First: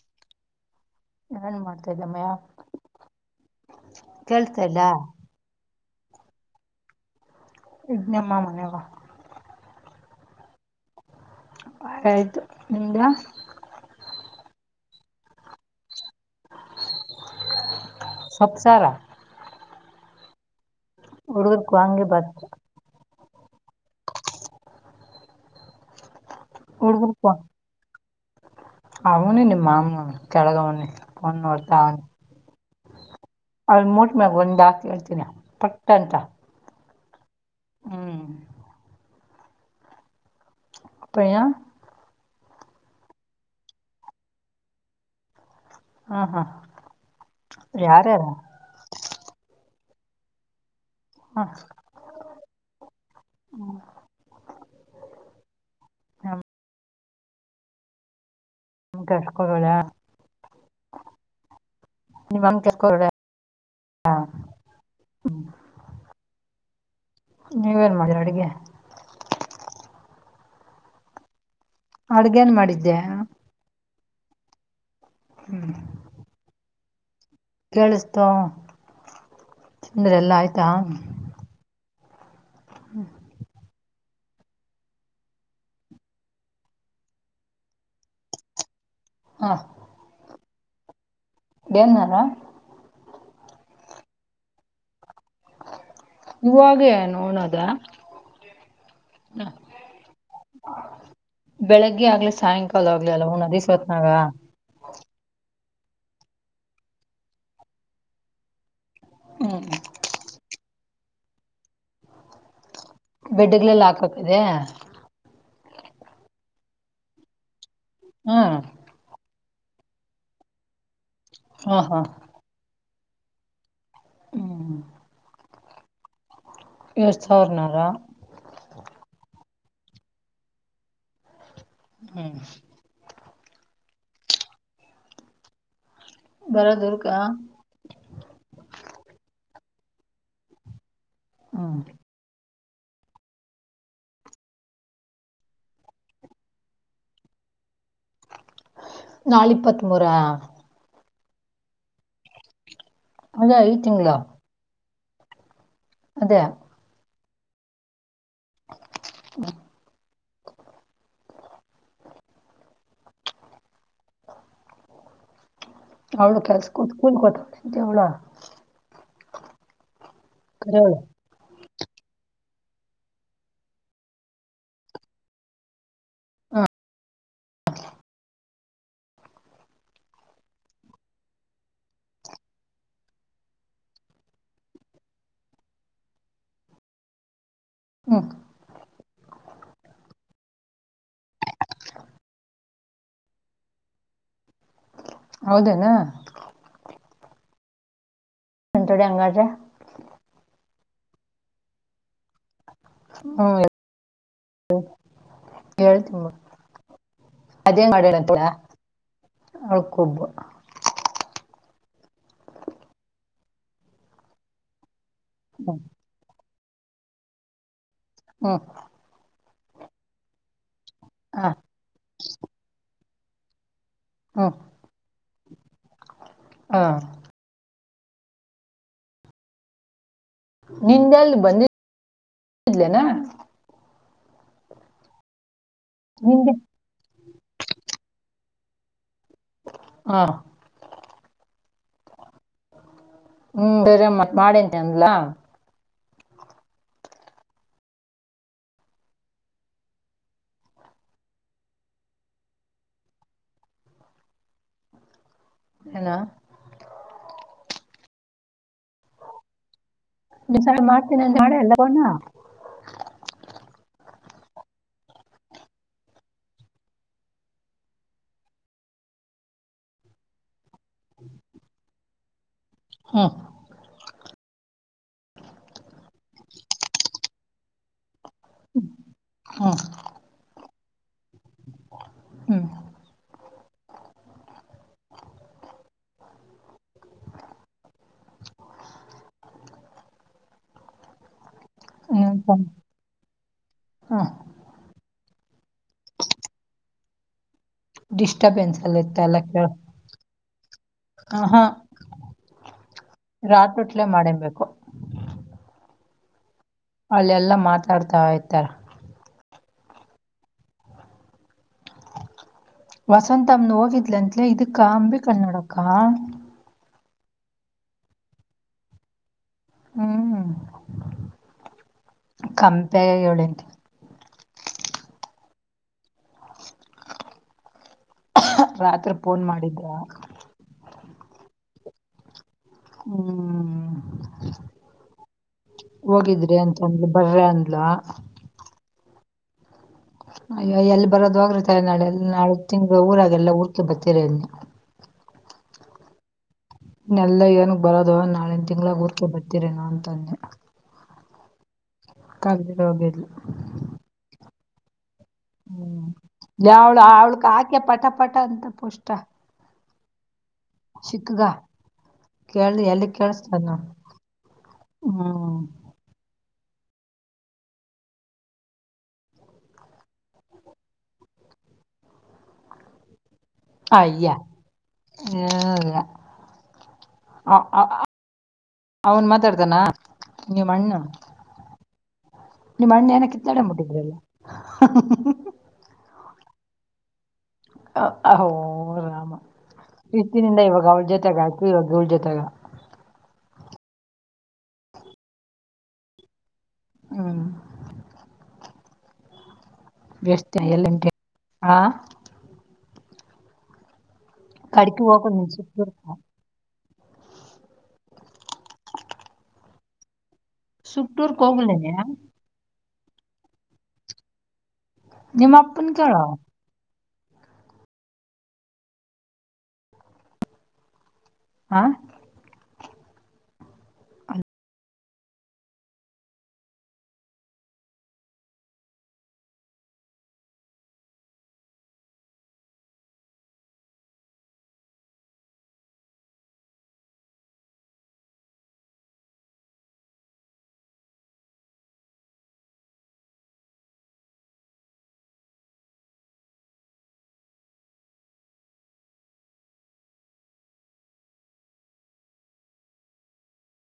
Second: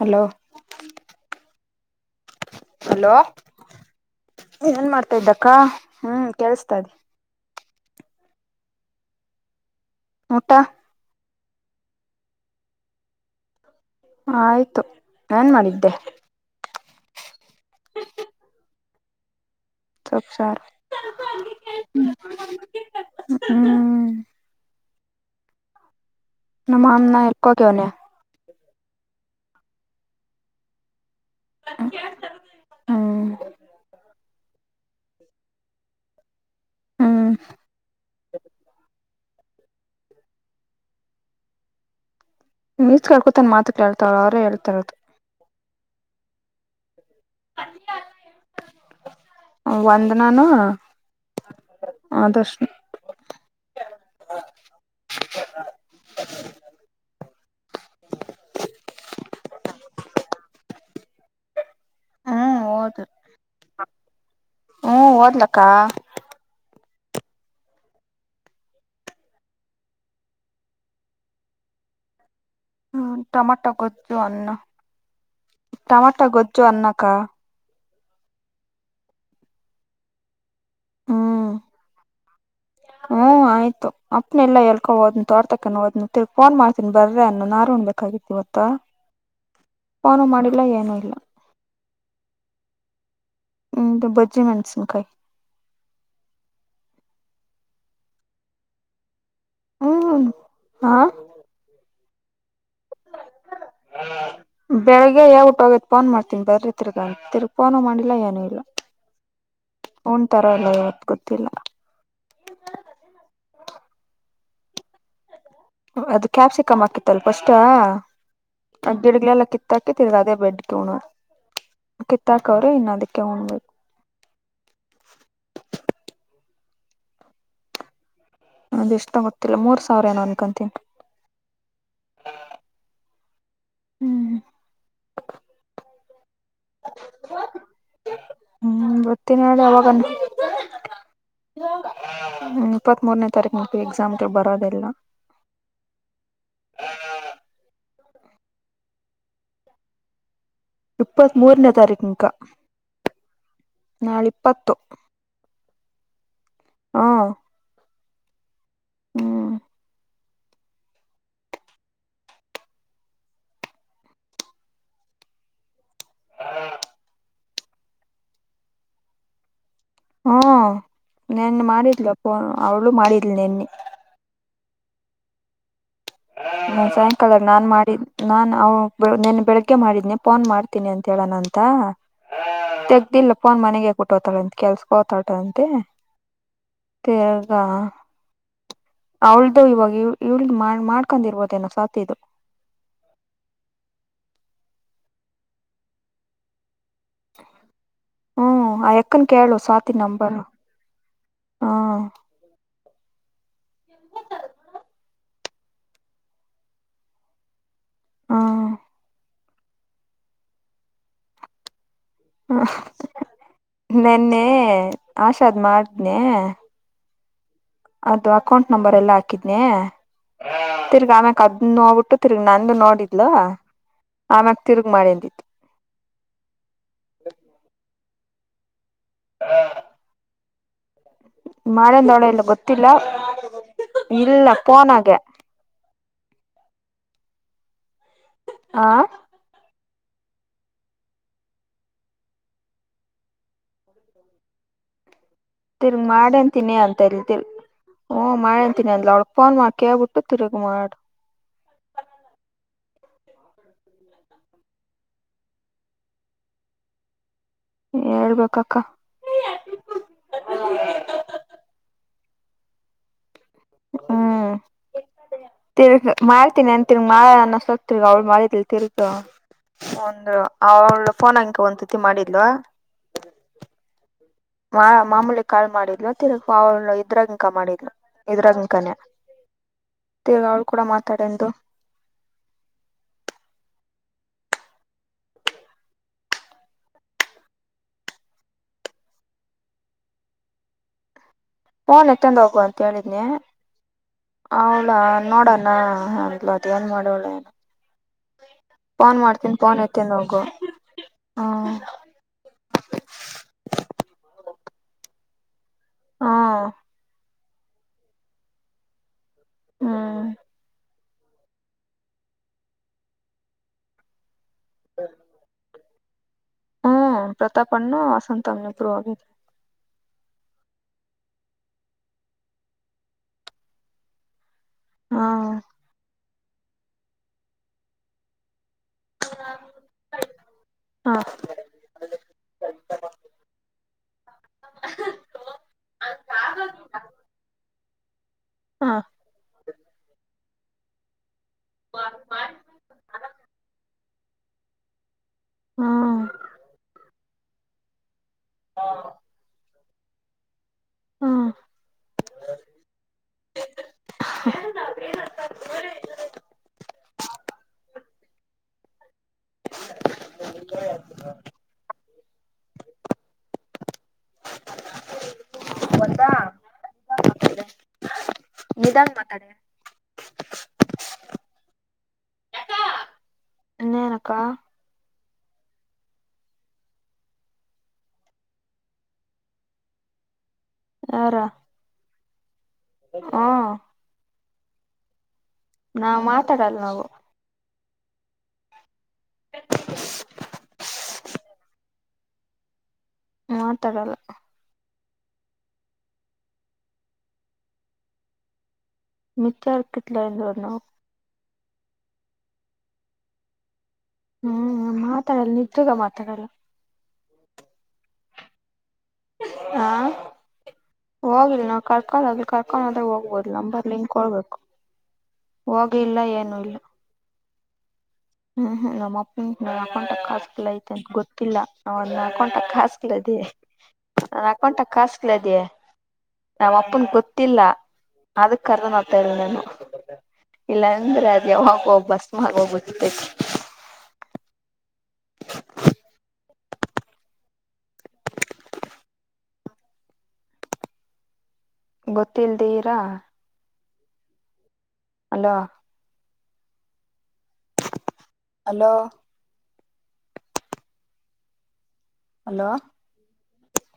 Hello ಏನ್ ಮಾಡತ ಸದಮ್ಮೇ ಹಲೋ ಇಲ್ಲ ಏನ್ ಮಾಡ್ತಾ ಇದ್ದಕ್ಕ ಹ್ಮ್ ಕೆಲ್ಸ್ತದ ಇದ್ದಾನೆಮಾ ಮನೆಯಾವ ಊಟ ಆಯ್ತು ನಿಮ್ದ ಆಯ್ತು ಏನ್ ಮಾಡಿದ್ದೆ ಸೊಪ್ಪಸಾರ ಸೊಪ್ಪಸಾರು ಹುಡುಗರಿಗೆ ವಾಂಗೀಬಾತ್ ಹ್ಮ್ ನಮ್ಮ ಮಾವ ಎಲ್ಲಿಗೆ ಹೋಗನೇ ಅವ್ನೆ ನಿಮ್ಮ ಮಾವ ಕೆಳಗವ್ನೆ ಫೋನ್ ನೋಡ್ತವನೇ ಹ್ಮ್ ಮ್ಯಾಗ ಒಂದು ಹಾಕಿ ಹೇಳ್ತೀನಿ ಪಟ್ಟಂತ ಹ್ಮ್ ಅಪ್ಪಯ್ಯ ಮೀಸ್ ಕೇಳ್ಕೊತನ್ ಮಾತ ಕೇಳ್ತಾಳ ಅವ್ರ ಹೇಳ್ತರೋದು ಹ್ಮ ಹ್ಮ ಯಾರಾರ ಒಂದ ನಾನು ಹ್ಮ ಹ್ಮ ಹ ಕೆಲಸಕ್ಕೆ ಹೋಗಲ್ವಾ ಹ್ಮ್ ಹೋದ್ ಹ್ಮ ಹೋದ್ಲಕ್ಕ ನೀವೇನ್ ಮಾಡಿರಿ ಅಡುಗೆ ಅಡಗೆ ಹ್ಮ್ ಟೊಮೊಟೊ ಗೊಜ್ಜು ಅನ್ನ ಟೊಮೊಟೊ ಗೊಜ್ಜು ಅನ್ನ ಅಕ್ಕ ಕೇಳಿಸ್ತೋ ಅಂದ್ರೆ ಎಲ್ಲಾ ಆಯ್ತು ಆಯ್ತ ಹು ಆಯ್ತು ಅಪ್ನ ಎಲ್ಲ ಎಳ್ಕೊದ್ ತೋಟಕ್ಕೆ ಹೋನು ಫೋನ್ ಮಾಡ್ತೀ ಬರಿ ಅನ್ನುಹಾನ್ನಬೇಕಾಗಿತ್ತು ಐವತ್ತು ಹಾ ಫೋನು ಮಾಡಿ ಇಲ್ಲ ಏನು ಇಲ್ಲ ಎನ್ನರ ಹ್ಮ್ ಬಜ್ಜಿ ಮೆಣಸಿನಕಾಯಿ ಇವಾಗ ನೋನದ ಹ್ಮ್ ಹಾ ಬೆಳಗ್ಗೆ ಆಗ್ಲಿ ಸಾಯಂಕ ಕಾಲ ಆಗ್ಲಿ ಉಣ್ಣದು ಎಸ್ಟೋತನಾಗ ಬೆಳಿಗ್ಗೆ ಯಾವ ಊಟ ಹೋಗೈತ್ ಫೋನ್ ಮಾಡ್ತೀನಿ ಬದ್ರೆ ತಿರ್ಗ ಫೋನು ಮಾಡಿಲ್ಲಾ ಏನೂ ಇಲ್ಲ ಹನ್್ ತರ ಅಲ್ಲ ಯ ಗೊತ್ತಿಲ್ಲ ಬೆಡ್ಗ್ಲೆಲ್ಲ ಹಾಕ್ ಆತಿದೆ ಅದು ಕ್ಯಾಪ್ಸಿಕಮ್ ಆಾಕಿತ್ತಲ್ ಪಫಸ್ ಹ್ಮ್ ಅಗ್ ಗಿಡಗ್ಲಲ್ಲಕ್ಕಿತ್ತು ತಾಕ್ಕೆ ತರ ರಾಾದ ಬೆಡ್ ಕುನ ಹಾ ಹಾ ಕಿತ್ತಾರ್ಕ್ ಅವ್ರ ಇನ್ನದಕ್ಕೆ ಕಬೇಕು ಹ್ಮ್ ಎಷ್ಟ ಸಾವಿರನಾರಾ ನದು ಎಷ್ಟ ಗೊತ್ತಿಲ್ಲ ಮೂರ್ ಸಾವಿರ ಏನೋ ಅನ್ಕೊಂತೀನಿ ಹ್ಮ್ ಹ್ಮ್ ಬರ ದೂರ್ ಕ ಹ ಹ ಹ್ಮ ಇಪ್ಪತ್ ಮೂರನೇ ತಾರೀಕು ಮ ಎಕ್ಸಾಮ್ ಬರೋದಲ್ಲ ನಳ ಇಪ್ಪತ್ ಮೂೂರ ಇಪ್ಪತ್ ಮೂರನೇ ತಾರೀಕು ಅಕ ಅದೇ ಐದ್ ತಿಂಗ್ಳ ನಾಳೆಿಪ್ಪತ್ತು ಅದೇ ಹ್ಮ ಹ್ಮ್ ಅವೌಳ ಕೆಲ್ಸ ಕಕೂಲ್ ಕೊಟ್ಟ ಕೆವಳ ಕ ಮಾಡಿದ್ಲು ಅಪ್ಪ ಅವಳು ಮಾಡಿದ್ಲ್ ನಿನ್ನೆ ನ ಸಾಯಂಕಾಲದ ನಾನ್ ಮಾಡಿದ ನಾನ್ ಅವ ನನ್ ಬೆಳಗ್ಗೆ ಮಾಡಿದನಿ ಫೋನ್ ಮಾಡ್ತೀನಿ ಅಂತ ಹೇಳಣ ಅಂತ ತೆಗ್ದಿಲ್ಲ ಫೋನ್ ಮನೆಗೆ ಕುಟ್ಟೋತಾಳಂತ ಕೆಲ್ಸಕ ಹೋತಾಟ ಅಂತೆ ಹಾ ಹ್ಮ್ ಅವಳ್ದು ಇವಾಗ ಇಳ ಮಾಡ್ ಕಕಂದಿರ್ಬೋದೇನೋ ಸಾತ್ ಇದು ಹೌದೇನಾ ಹ್ಮ್ ಆ ಒಂಟಡಿ ಎಕ್ಕನ್ ಹಂಗಾದ್ರೆ ಕೇಳು ಸ್ವಾತಿ ನಂಬರು ಹಾ ಹ್ಮ ಹ ಹೇಳಳ್ ತಿಂಬ ಅದೇನ್ ಮಾಡೋಣಂತ ಹ್ಮ ಆಳ್ಕೊಬ ಹ ನೆನ್ನೆ ಆಶಾಗ್ ಹ್ಮ್ ಮಾಡ್ದನೇ [unintelligible] ಅದು ಹ್ಮ್ ಅಕೌಂಟ್ ನಂಬರ್ ಎಲ್ಲಾ ಹಾಕಿದ್ ದ್ನಿ [unintelligible] ತಿರ್ಗ್ ಅಮೆಕ್ ಹ ಅದ್ನಾನ್ನ ನೋಡ್ಬಿಟ್ಟು ನಂದ್ ನೋಡಿದ್ [unintelligible] ಹ್ಮ್ ಆಮ್ಯಕ್ ತಿರುಗಿ ಮಾಡಿದಿ ಹ [unintelligible] [unintelligible] ನಿಂದೆಲ್ಲಿ ಬಂದಿ ಮಾಡಂದೋಳ [unintelligible] ಗೊತ್ತಿಲ್ಲ ಇದ್ಲೇನಾ ಇಲ್ಲ ಪೋನಗೆ [unintelligible] ಹಾ ಹಾ ಹ್ಮ್ [unintelligible] ತಿರ್ಗಿ ಮಾಡೇನ್ಂತೀನಿ [unintelligible] ಫೋನ್ ಮಾಡ ಕೇಳ್ಬಿಟ್ಟು ತಿರ್ಗಿ ಮಾಡು [unintelligible] ಹೇಳ್ಬೇಕಕ್ಕ [unintelligible] ಹ್ಮ್ ತಿರ್ಗ ಮಾಡ್ತೀನಿ ಅನ್ ತಿರ್ಗ ಮಾಡನ್ ಅನ್ನಸಕ್ [unintelligible] ತಿರ್ಗ ಅವ್ಳು ಮಾಡಿದ್ಲ್ ತಿರ್ಗ ಒಂದ ಅವಳ ಫೋನ್ [unintelligible] ಒಂದತಿ ಮಾಡಿದ್ಲು ಹ್ಮ ಮಾ ಮಾಮೂಲಿ ಕಾಲ್ ಮಾಡಿದ್ಲು ತಿರ್ಗ್ ಅವಳ್ ಇದ್ರಾಗ್ ಕ್ [unintelligible] ಮಾಡಿದ್ಲು ಇದ್ರಗಿಂಕನೇ ಹ್ಮ್ [unintelligible] ತಿರ್ಗ್ ಅವ್ಳ ಕೂಡ ಮಾ [unintelligible] ಹ್ಮ್ ಫೋನ್ ಎತ್ತಂದ ಇನ್ನೊಂದ್ ಹೋಗು ಸಲ. ಅಂತ ಹೇಳಿದನಿ ಹ್ಮ್ ಅವಳ ನೋಡಣ [unintelligible] ನ್ ಅಂದ್ಲು ಅದ್ ಏನ ಮಾಡುವಳೋ ಏನ [unintelligible] ಡಿಸ್ಟಬೆನ್ಸ್ ಎಲ್ಲಿ ಇತ್ತ ಎಲ್ಲ ಕೇಳ ಫೋನ್ ಎತ್ತಿಂದ ಹೋಗು ಹ ಹಾ [unintelligible] ರಾಥೋತ್ಲೇ ಮಾಡಿರ್ಬೇಕು. ಹಾ ಅಲ್ಲೆಲ್ಲಾ ಮಾತಾಡ್ತಾ ಇರ್ತಾರೆ ಹ್ಮ ವಸಂತಮ್ಮಂನು ಹೋಗಿದ್ಲಾತ್ ಇದಕ್ಕ ಅಂಬಿಕಾ ನೋಡಕ್ಕ. [unintelligible] ಹಾ ಹ್ಮ್ ಪ್ರತಾಪನ್ನು ವಸಂತಮ್ಮಂನು ಇಬ್ಬರು ಹೋಗಿದ್ರು ಹ್ಮ್ ಕಂಪೆ ಹೇ [unintelligible] ಹು [unintelligible] ಹ ರಾತ್ರಿ ಫೋನ್ ಮಾಡಿದ್ರ ಹಾ ಹ್ಮ್ ಹೋಗಿದ್ರಿ ಅಂತ ಅಂದ್ಲು ಬರ್ರ ಅಂದ್ಲ ಹಾ ಅಯ್ಯೋ ಎಲ್ ಬರೋದ್ ಹೋಗ್ರಿ ನಾಳೆ ಅಲ್ಲ ನಾಳಿದ್ದ್ ತಿಂಗಳು ಊರಾಗೆಲ್ಲ ಊರ್ ತು ಬತ್ತೆ ತಿರನ್ನ ಹ್ಮ ಇನ್ನೆಲ್ಲ ಏನಕ್ ಬರೋದು ನಾ ಒಂದ್ ತಿಂಗಳಾಗ್ ಊರ್ಕೆ ಬರ್ತೀರೇನೋ ಧನ್ಯ ಹಾ ಕಲ್ ರೋಗಲ್ಲ ಅವಳು ತಾ ಚಿಕ್ಕಗ ಕೇಳ್ದೆ ಎಲ್ಲಿಗ್ ಕೇಳಸ್ತದ್ ನೋಡು ಹ್ಮ್ ನಿಧಾನಕ್ ಮಾತಾಡ್ ಅಯ್ಯ ಇನ್ನೇನಕ್ಕ [unintelligible] ಅವ್ನ್ ಮಾತಾಡ್ತಾನ ನಿಮಣ್ಣ ಯಾರ ನಿಮ್ಮಣ್ಣ ಏನ ಕಿತ್ತಾಡೆ ಹ್ಮ್ ಮುಟ್ಟಿದ್ರಲ್ಲ [unintelligible] ನಾವು ಮಾತಾಡಲ್ಲ ನಾವು [unintelligible] ಇತ್ತಿನಿಂದ ಇವಾಗ ಅವ್ಳ ಜೊತೆ ಗಾಯ್ತು ಇವಾಗ ಇವ್ಳ್ ಜೊತೆಗ ಮಾತಾಡಲ್ಲ ಹ್ಮ್ ಮಿತರ್ [unintelligible] ಹಾ ಹ್ಮ್ ಕಡೆಕ್ ಹೋಗ್ ಮಾತಾಡಲ್ಲ ನಿಜಗ ಬಂದು [unintelligible] ಮಾತಾಡಲ್ಲ ಹಾ ಸುಟ್ಟೂರ್ಕ್ ಹೋಗಿಲ್ಲ ನಾ ಹೋಗ್ಲೇನೆ ಕರ್ಕೊಂಡ್ ಹೋಗ್ಲಿಕ್ ಆಗ್ ಹಾ ಆದಾಗ ಹೋಗ್ಬೋದು ಲಂಬರ್ ಲಿಂಕ್ ಕೊಳ್ಬೇಕು ನಿಮ್ ಅಪ್ಪನ್ ಕೇಳೊ. ಇಲ್ಲ ಹ್ಮ್ ಹ್ಮ್ ನಮ್ ಅಪ್ಪನ್ ನಮ್ ಅಪ್ಪನ್ ತಕ ಎಲ್ಲೈತೆ ಗೊತ್ ಕಿಲ್ಲಾ ಹ ಅವನ್ ಅಕೌಂಟ್ ಕಾಸ್. ದದಿ ಅ ಅಕೌಂಟ ಕಾಸ್ ಲೆದೀ ನಮ್ಮ ಅಪ್ಪನ್ ಗೊತ್ತಿಲ್ಲ ಅದಕ್ ಕರದನಾತೆ ನಾನು ಇಲ್ಲ ಅಂದ್ರೆ ಅದ ಯಾವಾಗ ಹೋಗ್ [unintelligible] ಇರ್ತೈತಿ ಗೊತ್ತಿಲ್ದಿರಾ. Hello hello hello